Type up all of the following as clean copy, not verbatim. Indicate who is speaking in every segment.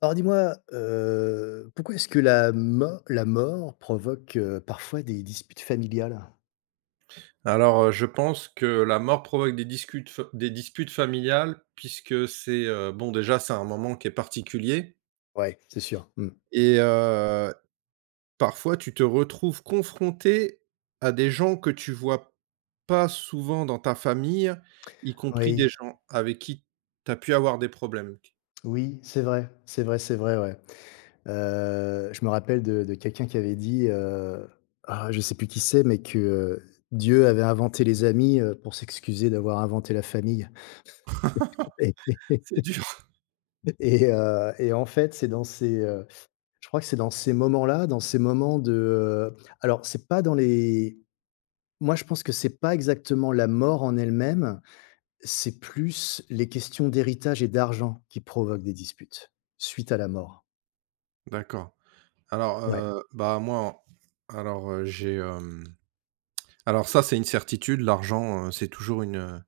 Speaker 1: Alors dis-moi, pourquoi est-ce que la mort provoque, parfois des disputes familiales?
Speaker 2: Alors, je pense que la mort provoque des discutes fa des disputes familiales puisque c'est, bon déjà c'est un moment qui est particulier
Speaker 1: Ouais, c'est sûr. Mmh.
Speaker 2: et parfois tu te retrouves confronté à des gens que tu vois pas souvent dans ta famille, y compris des
Speaker 1: Oui,
Speaker 2: gens avec qui tu as pu avoir des problèmes.
Speaker 1: oui, c'est vrai, c'est vrai, c'est vrai, ouais. Je me rappelle de quelqu'un qui avait dit, ah, je sais plus qui c'est, mais que, Dieu avait inventé les amis, pour s'excuser d'avoir inventé la famille et
Speaker 2: C'est dur.
Speaker 1: et en fait, c'est dans ces, je crois que c'est dans ces moments-là, dans ces moments de, alors c'est pas dans les Moi, je pense que c'est pas exactement la mort en elle-même, c'est plus les questions d'héritage et d'argent qui provoquent des disputes suite à la mort.
Speaker 2: D'accord. Alors,
Speaker 1: Ouais,
Speaker 2: bah, moi alors, j'ai, hem alors ça, c'est une certitude, l'argent, c'est toujours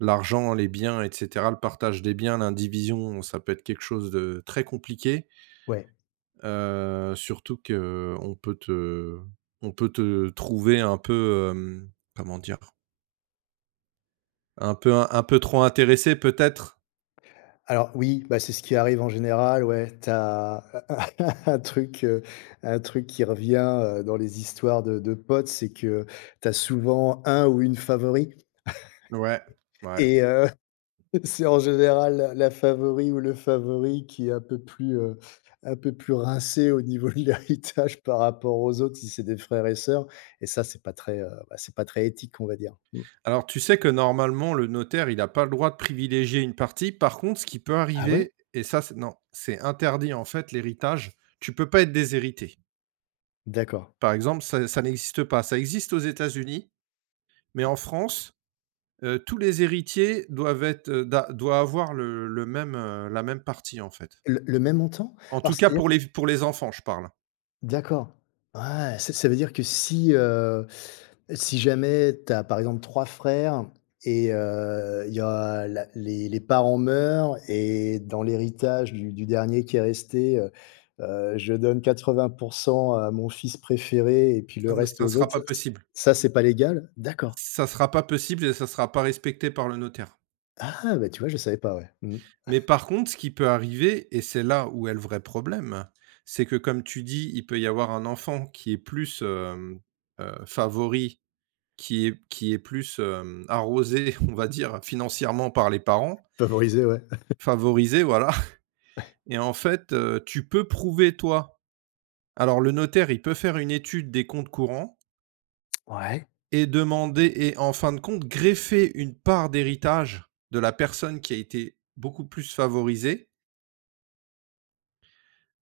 Speaker 2: l'argent, les biens et cetera, le partage des biens, l'indivision, ça peut être quelque chose de très compliqué,
Speaker 1: ouais.
Speaker 2: surtout qu'on peut te trouver un peu, comment dire? Un peu trop intéressé peut-être?
Speaker 1: Alors oui, bah, c'est ce qui arrive en général, ouais. T'as un truc, heu, un truc qui revient, dans les histoires de potes, c'est que t'as souvent un ou une favori
Speaker 2: Ouais, ouais.
Speaker 1: et c'est en général la favori ou le favori qui est un peu plus rincé au niveau de l'héritage par rapport aux autres si c'est des frères et sœurs et ça c'est pas très, bah, c'est pas très éthique on va dire. Mmh.
Speaker 2: Alors tu sais que normalement le notaire, il n'a pas le droit de privilégier une partie. Par contre, ce qui peut
Speaker 1: Ah ouais?
Speaker 2: arriver et ça, c'est non, c'est interdit en fait l'héritage, tu peux pas être déshérité.
Speaker 1: D'accord.
Speaker 2: Par exemple, ça n'existe pas. Ça existe aux États-Unis, mais en France, tous les héritiers doivent être, da doivent avoir la même partie, en fait.
Speaker 1: Le même montant?
Speaker 2: En
Speaker 1: Alors
Speaker 2: tout cas
Speaker 1: c'est
Speaker 2: pour les enfants, je parle.
Speaker 1: D'accord. Ouais, ça veut dire que si jamais tu as, par exemple, 3 frères et il y a la les parents meurent et dans l'héritage du dernier qui est resté, je donne 80% à mon fils préféré et puis
Speaker 2: Ça
Speaker 1: le
Speaker 2: ne
Speaker 1: reste
Speaker 2: ça ne
Speaker 1: aux
Speaker 2: sera
Speaker 1: autres, ça
Speaker 2: pas
Speaker 1: ça
Speaker 2: possible.
Speaker 1: ça, c'est pas légal? D'accord.
Speaker 2: Ça ne sera pas possible et ça ne sera pas respecté par le notaire.
Speaker 1: Ah, bah, tu vois, je savais pas, ouais. Mmh.
Speaker 2: Mais par contre, ce qui peut arriver et c'est là où est le vrai problème, c'est que comme tu dis, il peut y avoir un enfant qui est plus, favori, qui est plus, arrosé, on va dire, financièrement par les parents,
Speaker 1: Favoriser, ouais.
Speaker 2: favorisé, voilà. Et en fait, tu peux prouver toi alors le notaire, il peut faire une étude des comptes courants
Speaker 1: Ouais.
Speaker 2: et demander et en fin de compte greffer une part d'héritage de la personne qui a été beaucoup plus favorisée.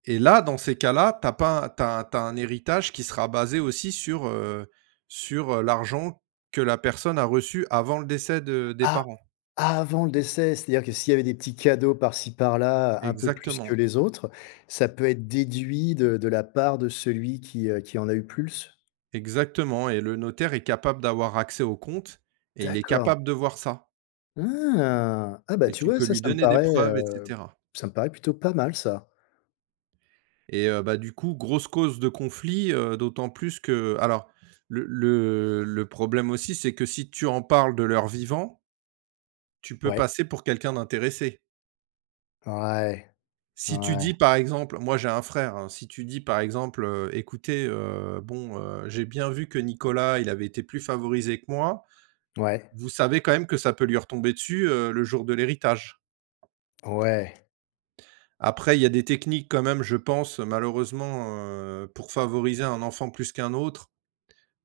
Speaker 2: Et là, dans ces cas-là, tu as pas un héritage qui sera basé aussi sur l'argent que la personne a reçu avant le décès de des
Speaker 1: Ah!
Speaker 2: parents.
Speaker 1: Avant le décès, c'est-à-dire que s'il y avait des petits cadeaux par-ci par-là, un peu plus que
Speaker 2: Exactement,
Speaker 1: les autres, ça peut être déduit de la part de celui qui en a eu plus?
Speaker 2: exactement, et le notaire est capable d'avoir accès aux comptes et il est
Speaker 1: D'accord.
Speaker 2: capable de voir ça
Speaker 1: Ah! Ah bah,
Speaker 2: et
Speaker 1: tu
Speaker 2: tu
Speaker 1: vois,
Speaker 2: peux
Speaker 1: ça,
Speaker 2: lui donner des preuves et cetera
Speaker 1: ça me paraît plutôt pas mal ça.
Speaker 2: et bah, du coup, grosse cause de conflit, d'autant plus que alors le problème aussi, c'est que si tu en parles de leur vivant, tu peux
Speaker 1: Ouais.
Speaker 2: passer pour quelqu'un d'intéressé.
Speaker 1: Ouais.
Speaker 2: Si tu dis
Speaker 1: Ouais.
Speaker 2: par exemple moi j'ai un frère, hein, si tu dis par exemple, «Écoutez, bon, j'ai bien vu que Nicolas, il avait été plus favorisé que moi»,
Speaker 1: Ouais.
Speaker 2: vous savez quand même que ça peut lui retomber dessus, le jour de l'héritage.
Speaker 1: Ouais.
Speaker 2: Après, il y a des techniques quand même, je pense, malheureusement, pour favoriser un enfant plus qu'un autre.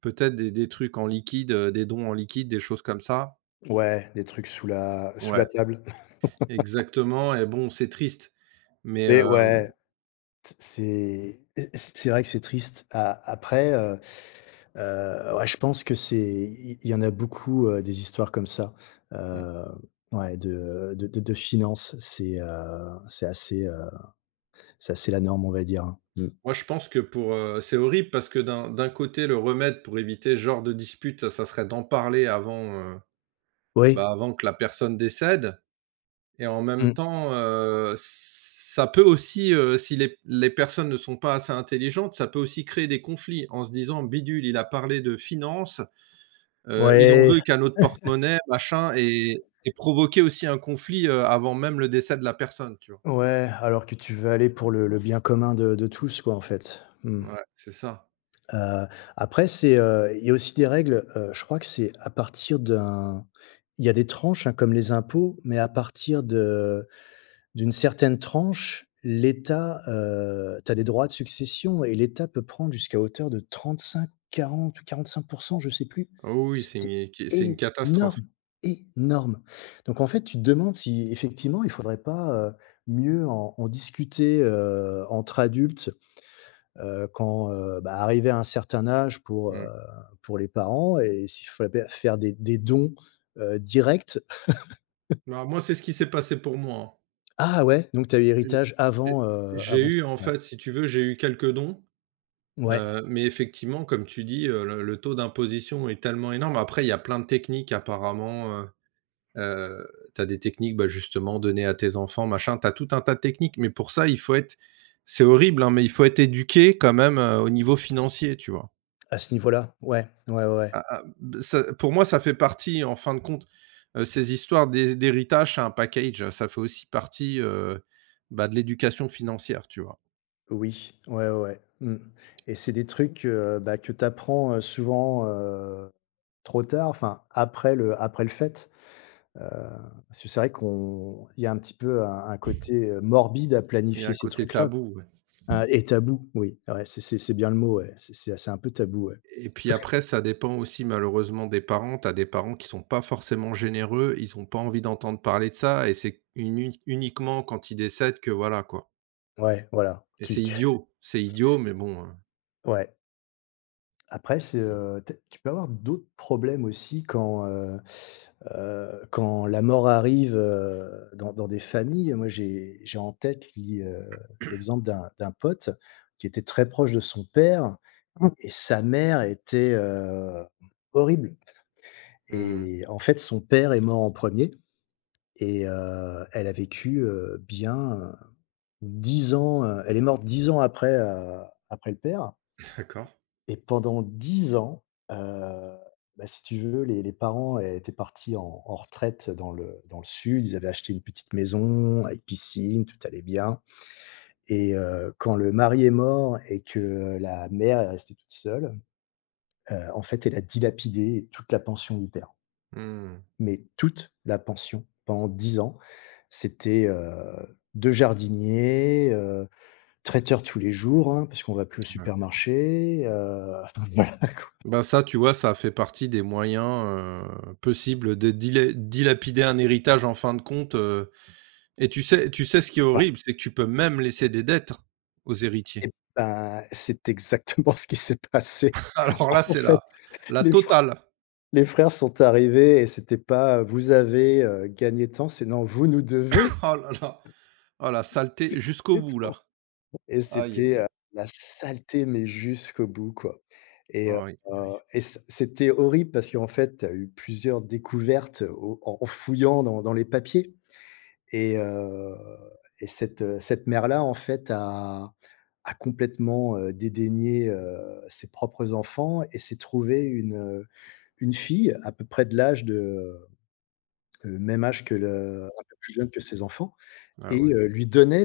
Speaker 2: Peut-être des trucs en liquide, des dons en liquide, des choses comme ça.
Speaker 1: Ouais, des trucs sous la
Speaker 2: Ouais,
Speaker 1: table.
Speaker 2: exactement et bon, c'est triste, mais
Speaker 1: Mais
Speaker 2: hem
Speaker 1: ouais, c'est c'est vrai que c'est triste. A après, ouais, je pense que c'est il y en a beaucoup, des histoires comme ça, heu, ouais, de finances. C'est assez la norme, on va dire, hein. Mmh.
Speaker 2: moi, je pense que c'est horrible parce que d'un côté, le remède pour éviter ce genre de dispute, ça serait d'en parler avant, heu, bah,
Speaker 1: Oui.
Speaker 2: avant que la personne décède et en même
Speaker 1: Mmh.
Speaker 2: temps, ça peut aussi, si les personnes ne sont pas assez intelligentes, ça peut aussi créer des conflits en se disant: «Bidule, il a parlé de finances, il en
Speaker 1: Ouais,
Speaker 2: veut qu'à notre porte-monnaie, machin» et provoquer aussi un conflit, avant même le décès de la personne, tu vois?
Speaker 1: ouais, alors que tu veux aller pour le bien commun de tous, quoi, en fait. Mmh.
Speaker 2: Ouais, c'est ça.
Speaker 1: Heu, après il y a aussi des règles, je crois que c'est à partir d'un il y a des tranches, hein, comme les impôts, mais à partir de D'une certaine tranche, l'État, tu as des droits de succession et l'État peut prendre jusqu'à hauteur de 35-40 ou 45 je sais plus.
Speaker 2: Ah oui, oui, c'est
Speaker 1: C'était
Speaker 2: une c'est une catastrophe.
Speaker 1: énorme, énorme. Donc en fait, tu te demandes si effectivement, il faudrait pas, mieux en discuter, entre adultes, quand, bah, arrivé à un certain âge
Speaker 2: Mmh.
Speaker 1: pour les parents et s'il fallait pas faire des dons, directs.
Speaker 2: Bah, moi, c'est ce qui s'est passé pour moi.
Speaker 1: Ah ouais, donc tu as eu
Speaker 2: J
Speaker 1: héritage
Speaker 2: j j'ai
Speaker 1: avant
Speaker 2: eu, en
Speaker 1: ouais.
Speaker 2: fait, si tu veux, j'ai eu quelques dons,
Speaker 1: Ouais.
Speaker 2: mais effectivement, comme tu dis, le taux d'imposition est tellement énorme. Après, il y a plein de techniques apparemment, tu as des techniques, bah, justement, données à tes enfants, machin. Tu as tout un tas de techniques, mais pour ça, il faut être c'est horrible, hein, mais il faut être éduqué quand même, au niveau financier, tu vois?
Speaker 1: À ce niveau-là? Ouais, ouais, ouais. ouais.
Speaker 2: Ah, ah, b ça pour moi, ça fait partie, en fin de compte, ces histoires d'héritage, c'est un package, ça fait aussi partie, bah, de l'éducation financière, tu vois?
Speaker 1: Oui, ouais, ouais, ouais. Mmh. Et c'est des trucs, bah, que tu apprends, souvent, trop tard, enfin après le fait. Heu, parce que c'est vrai qu'on il y a un petit peu un côté, morbide à
Speaker 2: Il y a
Speaker 1: planifier
Speaker 2: un
Speaker 1: ces
Speaker 2: côté
Speaker 1: trucs-là.
Speaker 2: tabou, ouais,
Speaker 1: Et tabou, oui, ouais, c'est bien le mot, ouais. C'est un peu tabou, ouais.
Speaker 2: et puis après, ça dépend aussi malheureusement des parents. Tu as des parents qui sont pas forcément généreux, ils ont pas envie d'entendre parler de ça et c'est uniquement quand ils décèdent que voilà, quoi,
Speaker 1: Ouais, voilà.
Speaker 2: et
Speaker 1: Tu tu
Speaker 2: c'est idiot mais bon,
Speaker 1: ouais. Après tu peux avoir d'autres problèmes aussi quand, quand la mort arrive, dans des familles. Moi, j'ai en tête li l'exemple d'un pote qui était très proche de son père. Mmh. Et sa mère était, horrible
Speaker 2: mmh.
Speaker 1: et en fait, son père est mort en premier et elle a vécu, bien, 10 ans, elle est morte 10 ans après, après le père.
Speaker 2: D'accord.
Speaker 1: Et pendant 10 ans, heu, bah, si tu veux, les parents étaient partis en retraite dans le sud. Ils avaient acheté une petite maison avec piscine, tout allait bien et quand le mari est mort et que la mère est restée toute seule, en fait, elle a dilapidé toute la pension du père.
Speaker 2: Mmh.
Speaker 1: Mais toute la pension pendant 10 ans. C'était, 2 jardiniers, traiteur tous les jours, hein, parce qu'on va plus au
Speaker 2: Ouais.
Speaker 1: supermarché, voilà, quoi.
Speaker 2: Bah, ça, tu vois, ça fait partie des moyens, possibles de dilapider un héritage en fin de compte, et tu sais ce qui est horrible? C'est que tu peux même laisser des dettes aux héritiers.
Speaker 1: Et ben, c'est exactement ce qui s'est passé.
Speaker 2: Alors là,
Speaker 1: En
Speaker 2: c'est
Speaker 1: fait,
Speaker 2: la
Speaker 1: les fr
Speaker 2: totale.
Speaker 1: les frères sont arrivés et c'était pas: «Vous avez, gagné tant», c'est: «Non, vous nous devez
Speaker 2: Oh là là! Oh la saleté jusqu'au
Speaker 1: gagner
Speaker 2: bout là.
Speaker 1: tant» et
Speaker 2: Aïe
Speaker 1: c'était,
Speaker 2: aïe aïe.
Speaker 1: heu, la saleté mais jusqu'au bout, quoi et heu
Speaker 2: Aïe aïe aïe.
Speaker 1: et c'était horrible parce qu'en fait, tu as eu plusieurs découvertes au en en fouillant dans les papiers. Et heu et cette mère-là, en fait, a complètement, dédaigné, ses propres enfants et s'est trouvée une fille à peu près de l'âge de, même âge que le un peu plus jeune que ses enfants
Speaker 2: Ah
Speaker 1: et
Speaker 2: ouais,
Speaker 1: lui donnait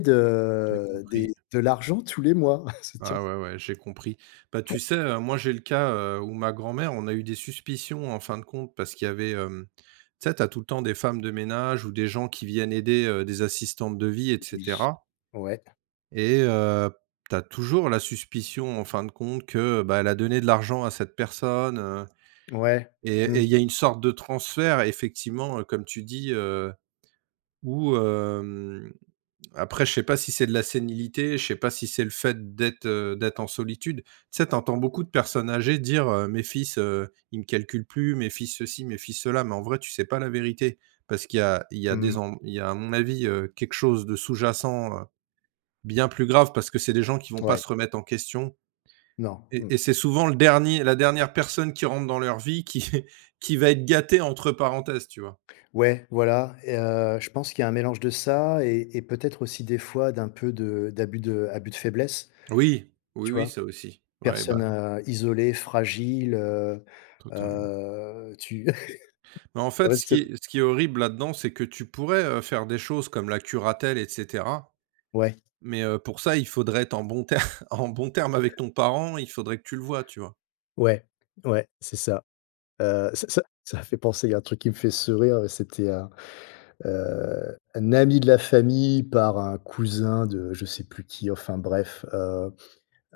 Speaker 2: j'ai
Speaker 1: de des
Speaker 2: compris.
Speaker 1: de l'argent tous les mois. Se dire
Speaker 2: Ah ouais, ouais, j'ai compris. Bah, tu sais, moi, j'ai le cas, où ma grand-mère, on a eu des suspicions en fin de compte parce qu'il y avait, tu sais, t'as tout le temps des femmes de ménage ou des gens qui viennent aider, des assistantes de vie et
Speaker 1: oui,
Speaker 2: cetera,
Speaker 1: ouais,
Speaker 2: et tu toujours la suspicion en fin de compte que, bah, elle a donné de l'argent à cette personne,
Speaker 1: ouais,
Speaker 2: et
Speaker 1: mmh,
Speaker 2: et il y a une sorte de transfert effectivement, comme tu dis, où, après, je sais pas si c'est de la sénilité, je sais pas si c'est le fait d'être en solitude. Tu sais, tu entends beaucoup de personnes âgées dire, «Mes fils, ils me calculent plus, mes fils ceci, mes fils cela», mais en vrai, tu sais pas la vérité parce qu'il y a il y a
Speaker 1: mmh,
Speaker 2: des en il y a à mon avis, quelque chose de sous-jacent, bien plus grave parce que c'est des gens qui vont pas
Speaker 1: ouais,
Speaker 2: se remettre en question
Speaker 1: non,
Speaker 2: et
Speaker 1: mmh.
Speaker 2: et c'est souvent le dernier la dernière personne qui rentre dans leur vie qui qui va être «gâtée» entre parenthèses, tu vois?
Speaker 1: Ouais, voilà et je pense qu'il y a un mélange de ça et peut-être aussi des fois d'un peu de d'abus de abus de faiblesse.
Speaker 2: Oui, oui,
Speaker 1: Tu
Speaker 2: oui,
Speaker 1: vois?
Speaker 2: ça aussi. Ouais,
Speaker 1: Personne,
Speaker 2: bah,
Speaker 1: heu, isolée, fragile, heu
Speaker 2: totalement.
Speaker 1: heu, tu
Speaker 2: Mais en
Speaker 1: Ah
Speaker 2: fait,
Speaker 1: ouais,
Speaker 2: ce qui
Speaker 1: c'est
Speaker 2: est ce qui est horrible là-dedans, c'est que tu pourrais, faire des choses comme la curatelle et cetera,
Speaker 1: ouais,
Speaker 2: mais pour ça, il faudrait être en bon ter en bon terme avec ton parent, il faudrait que tu le vois, tu vois?
Speaker 1: ouais, ouais, c'est ça. Ça fait penser à un truc qui me fait sourire, c'était un ami de la famille par un cousin de je sais plus qui, enfin bref, heu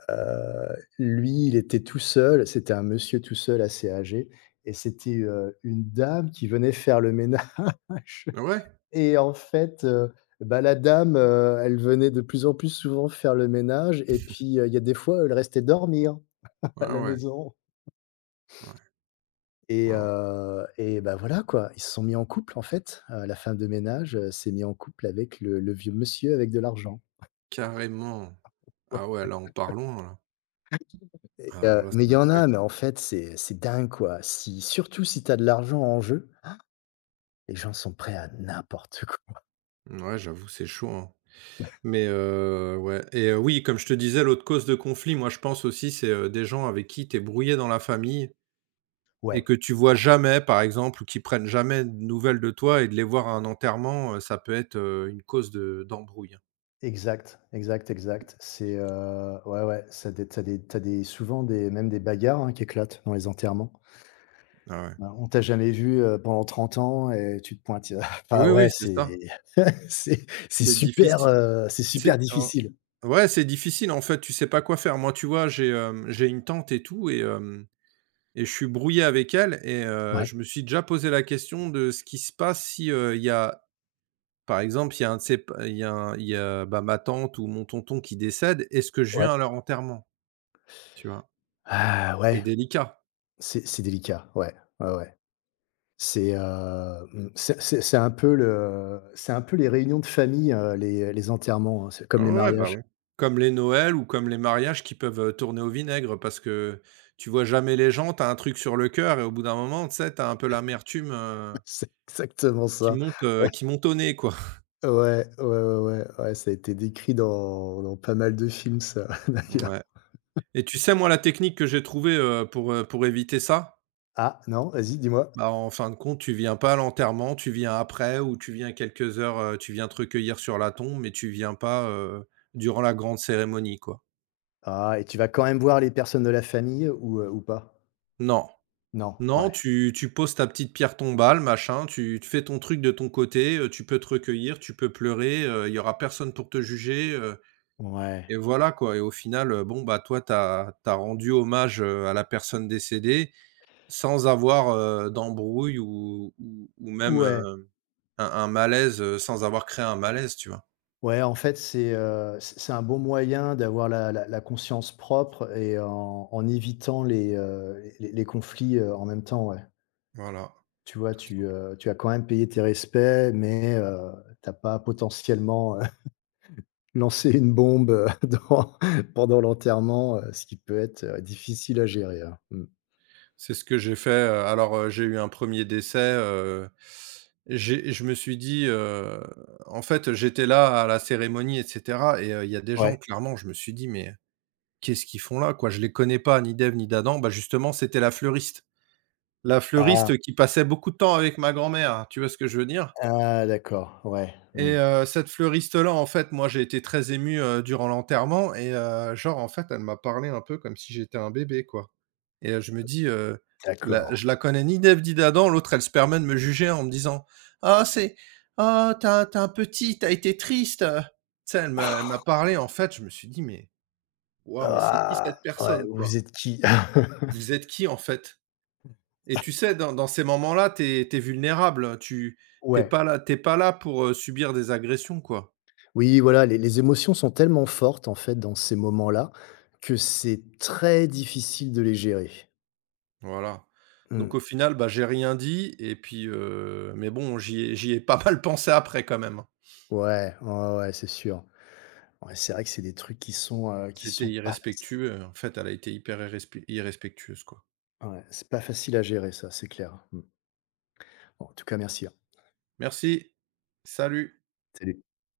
Speaker 1: heu, lui, il était tout seul, c'était un monsieur tout seul assez âgé et c'était, une dame qui venait faire le ménage.
Speaker 2: Ouais,
Speaker 1: Et en fait, bah, la dame, elle venait de plus en plus souvent faire le ménage et puis, il y a des fois, elle restait dormir
Speaker 2: ouais,
Speaker 1: à
Speaker 2: ouais,
Speaker 1: la
Speaker 2: ouais,
Speaker 1: maison et
Speaker 2: ouais, ouais,
Speaker 1: heu et bah, voilà, quoi. Ils se sont mis en couple, en fait. La femme de ménage, s'est mis en couple avec le vieux monsieur avec de l'argent.
Speaker 2: carrément.
Speaker 1: Ouais.
Speaker 2: Ah ouais, là, on part loin, là.
Speaker 1: et
Speaker 2: Alors
Speaker 1: heu,
Speaker 2: là,
Speaker 1: mais il
Speaker 2: c'est
Speaker 1: y en a,
Speaker 2: incroyable.
Speaker 1: mais en fait, c'est dingue, quoi. Si surtout si tu as de l'argent en jeu, les gens sont prêts à n'importe quoi.
Speaker 2: Ouais, j'avoue, c'est chaud, hein. Mais ouais et oui, comme je te disais, l'autre cause de conflit, moi, je pense aussi, c'est, des gens avec qui tu es brouillé dans la famille. Et que
Speaker 1: Ouais.
Speaker 2: tu vois jamais, par exemple, ou qui prennent jamais de nouvelles de toi et de les voir à un enterrement, ça peut être, une cause de d'embrouille.
Speaker 1: Exact, exact, exact. Ouais, ouais, ça des t'as des t'as des souvent des même des bagarres, hein, qui éclatent dans les enterrements.
Speaker 2: Ah ouais.
Speaker 1: On t'a jamais vu, pendant 30 ans et tu te pointes, enfin,
Speaker 2: Oui,
Speaker 1: ouais,
Speaker 2: oui, c'est ça.
Speaker 1: c'est c'est
Speaker 2: C'est difficile.
Speaker 1: c'est super
Speaker 2: C'est oh
Speaker 1: difficile.
Speaker 2: ouais, c'est difficile, en fait, tu sais pas quoi faire. Moi, tu vois, j'ai une tante et tout et je suis brouillé avec elle et
Speaker 1: Ouais,
Speaker 2: je me suis déjà posé la question de ce qui se passe si, il y a, par exemple, il y a, bah, ma tante ou mon tonton qui décède, est-ce que je
Speaker 1: ouais.
Speaker 2: viens à leur enterrement? Tu vois?
Speaker 1: Ah
Speaker 2: C'est
Speaker 1: ouais,
Speaker 2: délicat.
Speaker 1: c'est délicat, ouais, ouais, ouais. C'est un peu les réunions de famille, les enterrements, hein, c'est comme
Speaker 2: Ah
Speaker 1: les
Speaker 2: ouais, bah,
Speaker 1: mariages.
Speaker 2: ouais. Comme les Noëls ou comme les mariages qui peuvent, tourner au vinaigre parce que tu vois jamais les gens, t'as un truc sur le cœur et au bout d'un moment, tu sais, t'as un peu l'amertume,
Speaker 1: C'est exactement
Speaker 2: qui
Speaker 1: ça.
Speaker 2: monte, heu, qui monte au nez, quoi.
Speaker 1: Ouais, ouais, ouais, ouais, ouais, ça a été décrit dans pas mal de films ça, d'ailleurs.
Speaker 2: Ouais et tu sais, moi, la technique que j'ai trouvée, pour éviter ça?
Speaker 1: Ah non, vas-y, dis-moi?
Speaker 2: Bah, en fin de compte, tu viens pas à l'enterrement, tu viens après ou tu viens quelques heures, tu viens te recueillir sur la tombe mais tu viens pas, durant la grande cérémonie, quoi.
Speaker 1: Ah et tu vas quand même voir les personnes de la famille ou pas?
Speaker 2: Non.
Speaker 1: Non,
Speaker 2: Non,
Speaker 1: ouais,
Speaker 2: tu poses ta petite pierre tombale, machin, tu fais ton truc de ton côté, tu peux te recueillir, tu peux pleurer, il y aura personne pour te juger,
Speaker 1: ouais,
Speaker 2: et voilà, quoi, et au final, bon, bah, toi, tu as rendu hommage, à la personne décédée sans avoir, d'embrouille ou même,
Speaker 1: ouais,
Speaker 2: un malaise, sans avoir créé un malaise, tu vois?
Speaker 1: ouais, en fait, c'est, un bon moyen d'avoir la conscience propre et en évitant les conflits, en même temps, ouais.
Speaker 2: Voilà.
Speaker 1: Tu vois, tu, tu as quand même payé tes respects, mais, tu pas potentiellement, lancer une bombe, dans pendant l'enterrement, ce qui peut être, difficile à gérer, hein. Mmh.
Speaker 2: C'est ce que j'ai fait, alors, j'ai eu un premier décès, j'ai je me suis dit, en fait, j'étais là à la cérémonie et cetera et il y a des
Speaker 1: Ouais.
Speaker 2: gens, clairement, je me suis dit: «Mais qu'est-ce qu'ils font là, quoi?» Je les connais pas, ni d'Ève ni d'Adam. Bah, justement, c'était la fleuriste. La
Speaker 1: Ah!
Speaker 2: fleuriste qui passait beaucoup de temps avec ma grand-mère, tu vois ce que je veux dire?
Speaker 1: Ah d'accord, ouais. Mmh.
Speaker 2: Et cette fleuriste-là, en fait, moi, j'ai été très ému, durant l'enterrement et genre, en fait, elle m'a parlé un peu comme si j'étais un bébé, quoi, et je me dis, la
Speaker 1: D'accord.
Speaker 2: je la connais ni d'Ève ni d'Adam, l'autre, elle se permet de me juger en me disant: «Ah, c'est ah, t'as as tu un petit, t'as été triste». Tu sais, elle m'a parlé, en fait, je me suis dit: «Mais waouh, mais c'est qui
Speaker 1: Ah!
Speaker 2: cette
Speaker 1: Ouais,
Speaker 2: personne,
Speaker 1: vous
Speaker 2: quoi?
Speaker 1: êtes qui?
Speaker 2: Vous êtes qui, en fait?» Et tu sais, dans ces moments-là, t'es es vulnérable, tu
Speaker 1: Ouais.
Speaker 2: t'es pas là pour, subir des agressions, quoi.
Speaker 1: Oui, voilà, les émotions sont tellement fortes, en fait, dans ces moments-là, que c'est très difficile de les gérer.
Speaker 2: Voilà. Donc
Speaker 1: Mmh.
Speaker 2: au final, bah, j'ai rien dit et puis, mais bon, j'y ai pas mal pensé après quand même, hein.
Speaker 1: Ouais, ouais, ouais, c'est sûr. Ouais, c'est vrai que c'est des trucs qui sont, qui sont
Speaker 2: C'était
Speaker 1: pas faciles.
Speaker 2: irrespectueux, en fait, elle a été hyper irrespectueuse, quoi.
Speaker 1: Ouais, c'est pas facile à gérer ça, c'est clair. Mmh. Bon, en tout cas, merci, hein.
Speaker 2: Merci. Salut.
Speaker 1: Salut.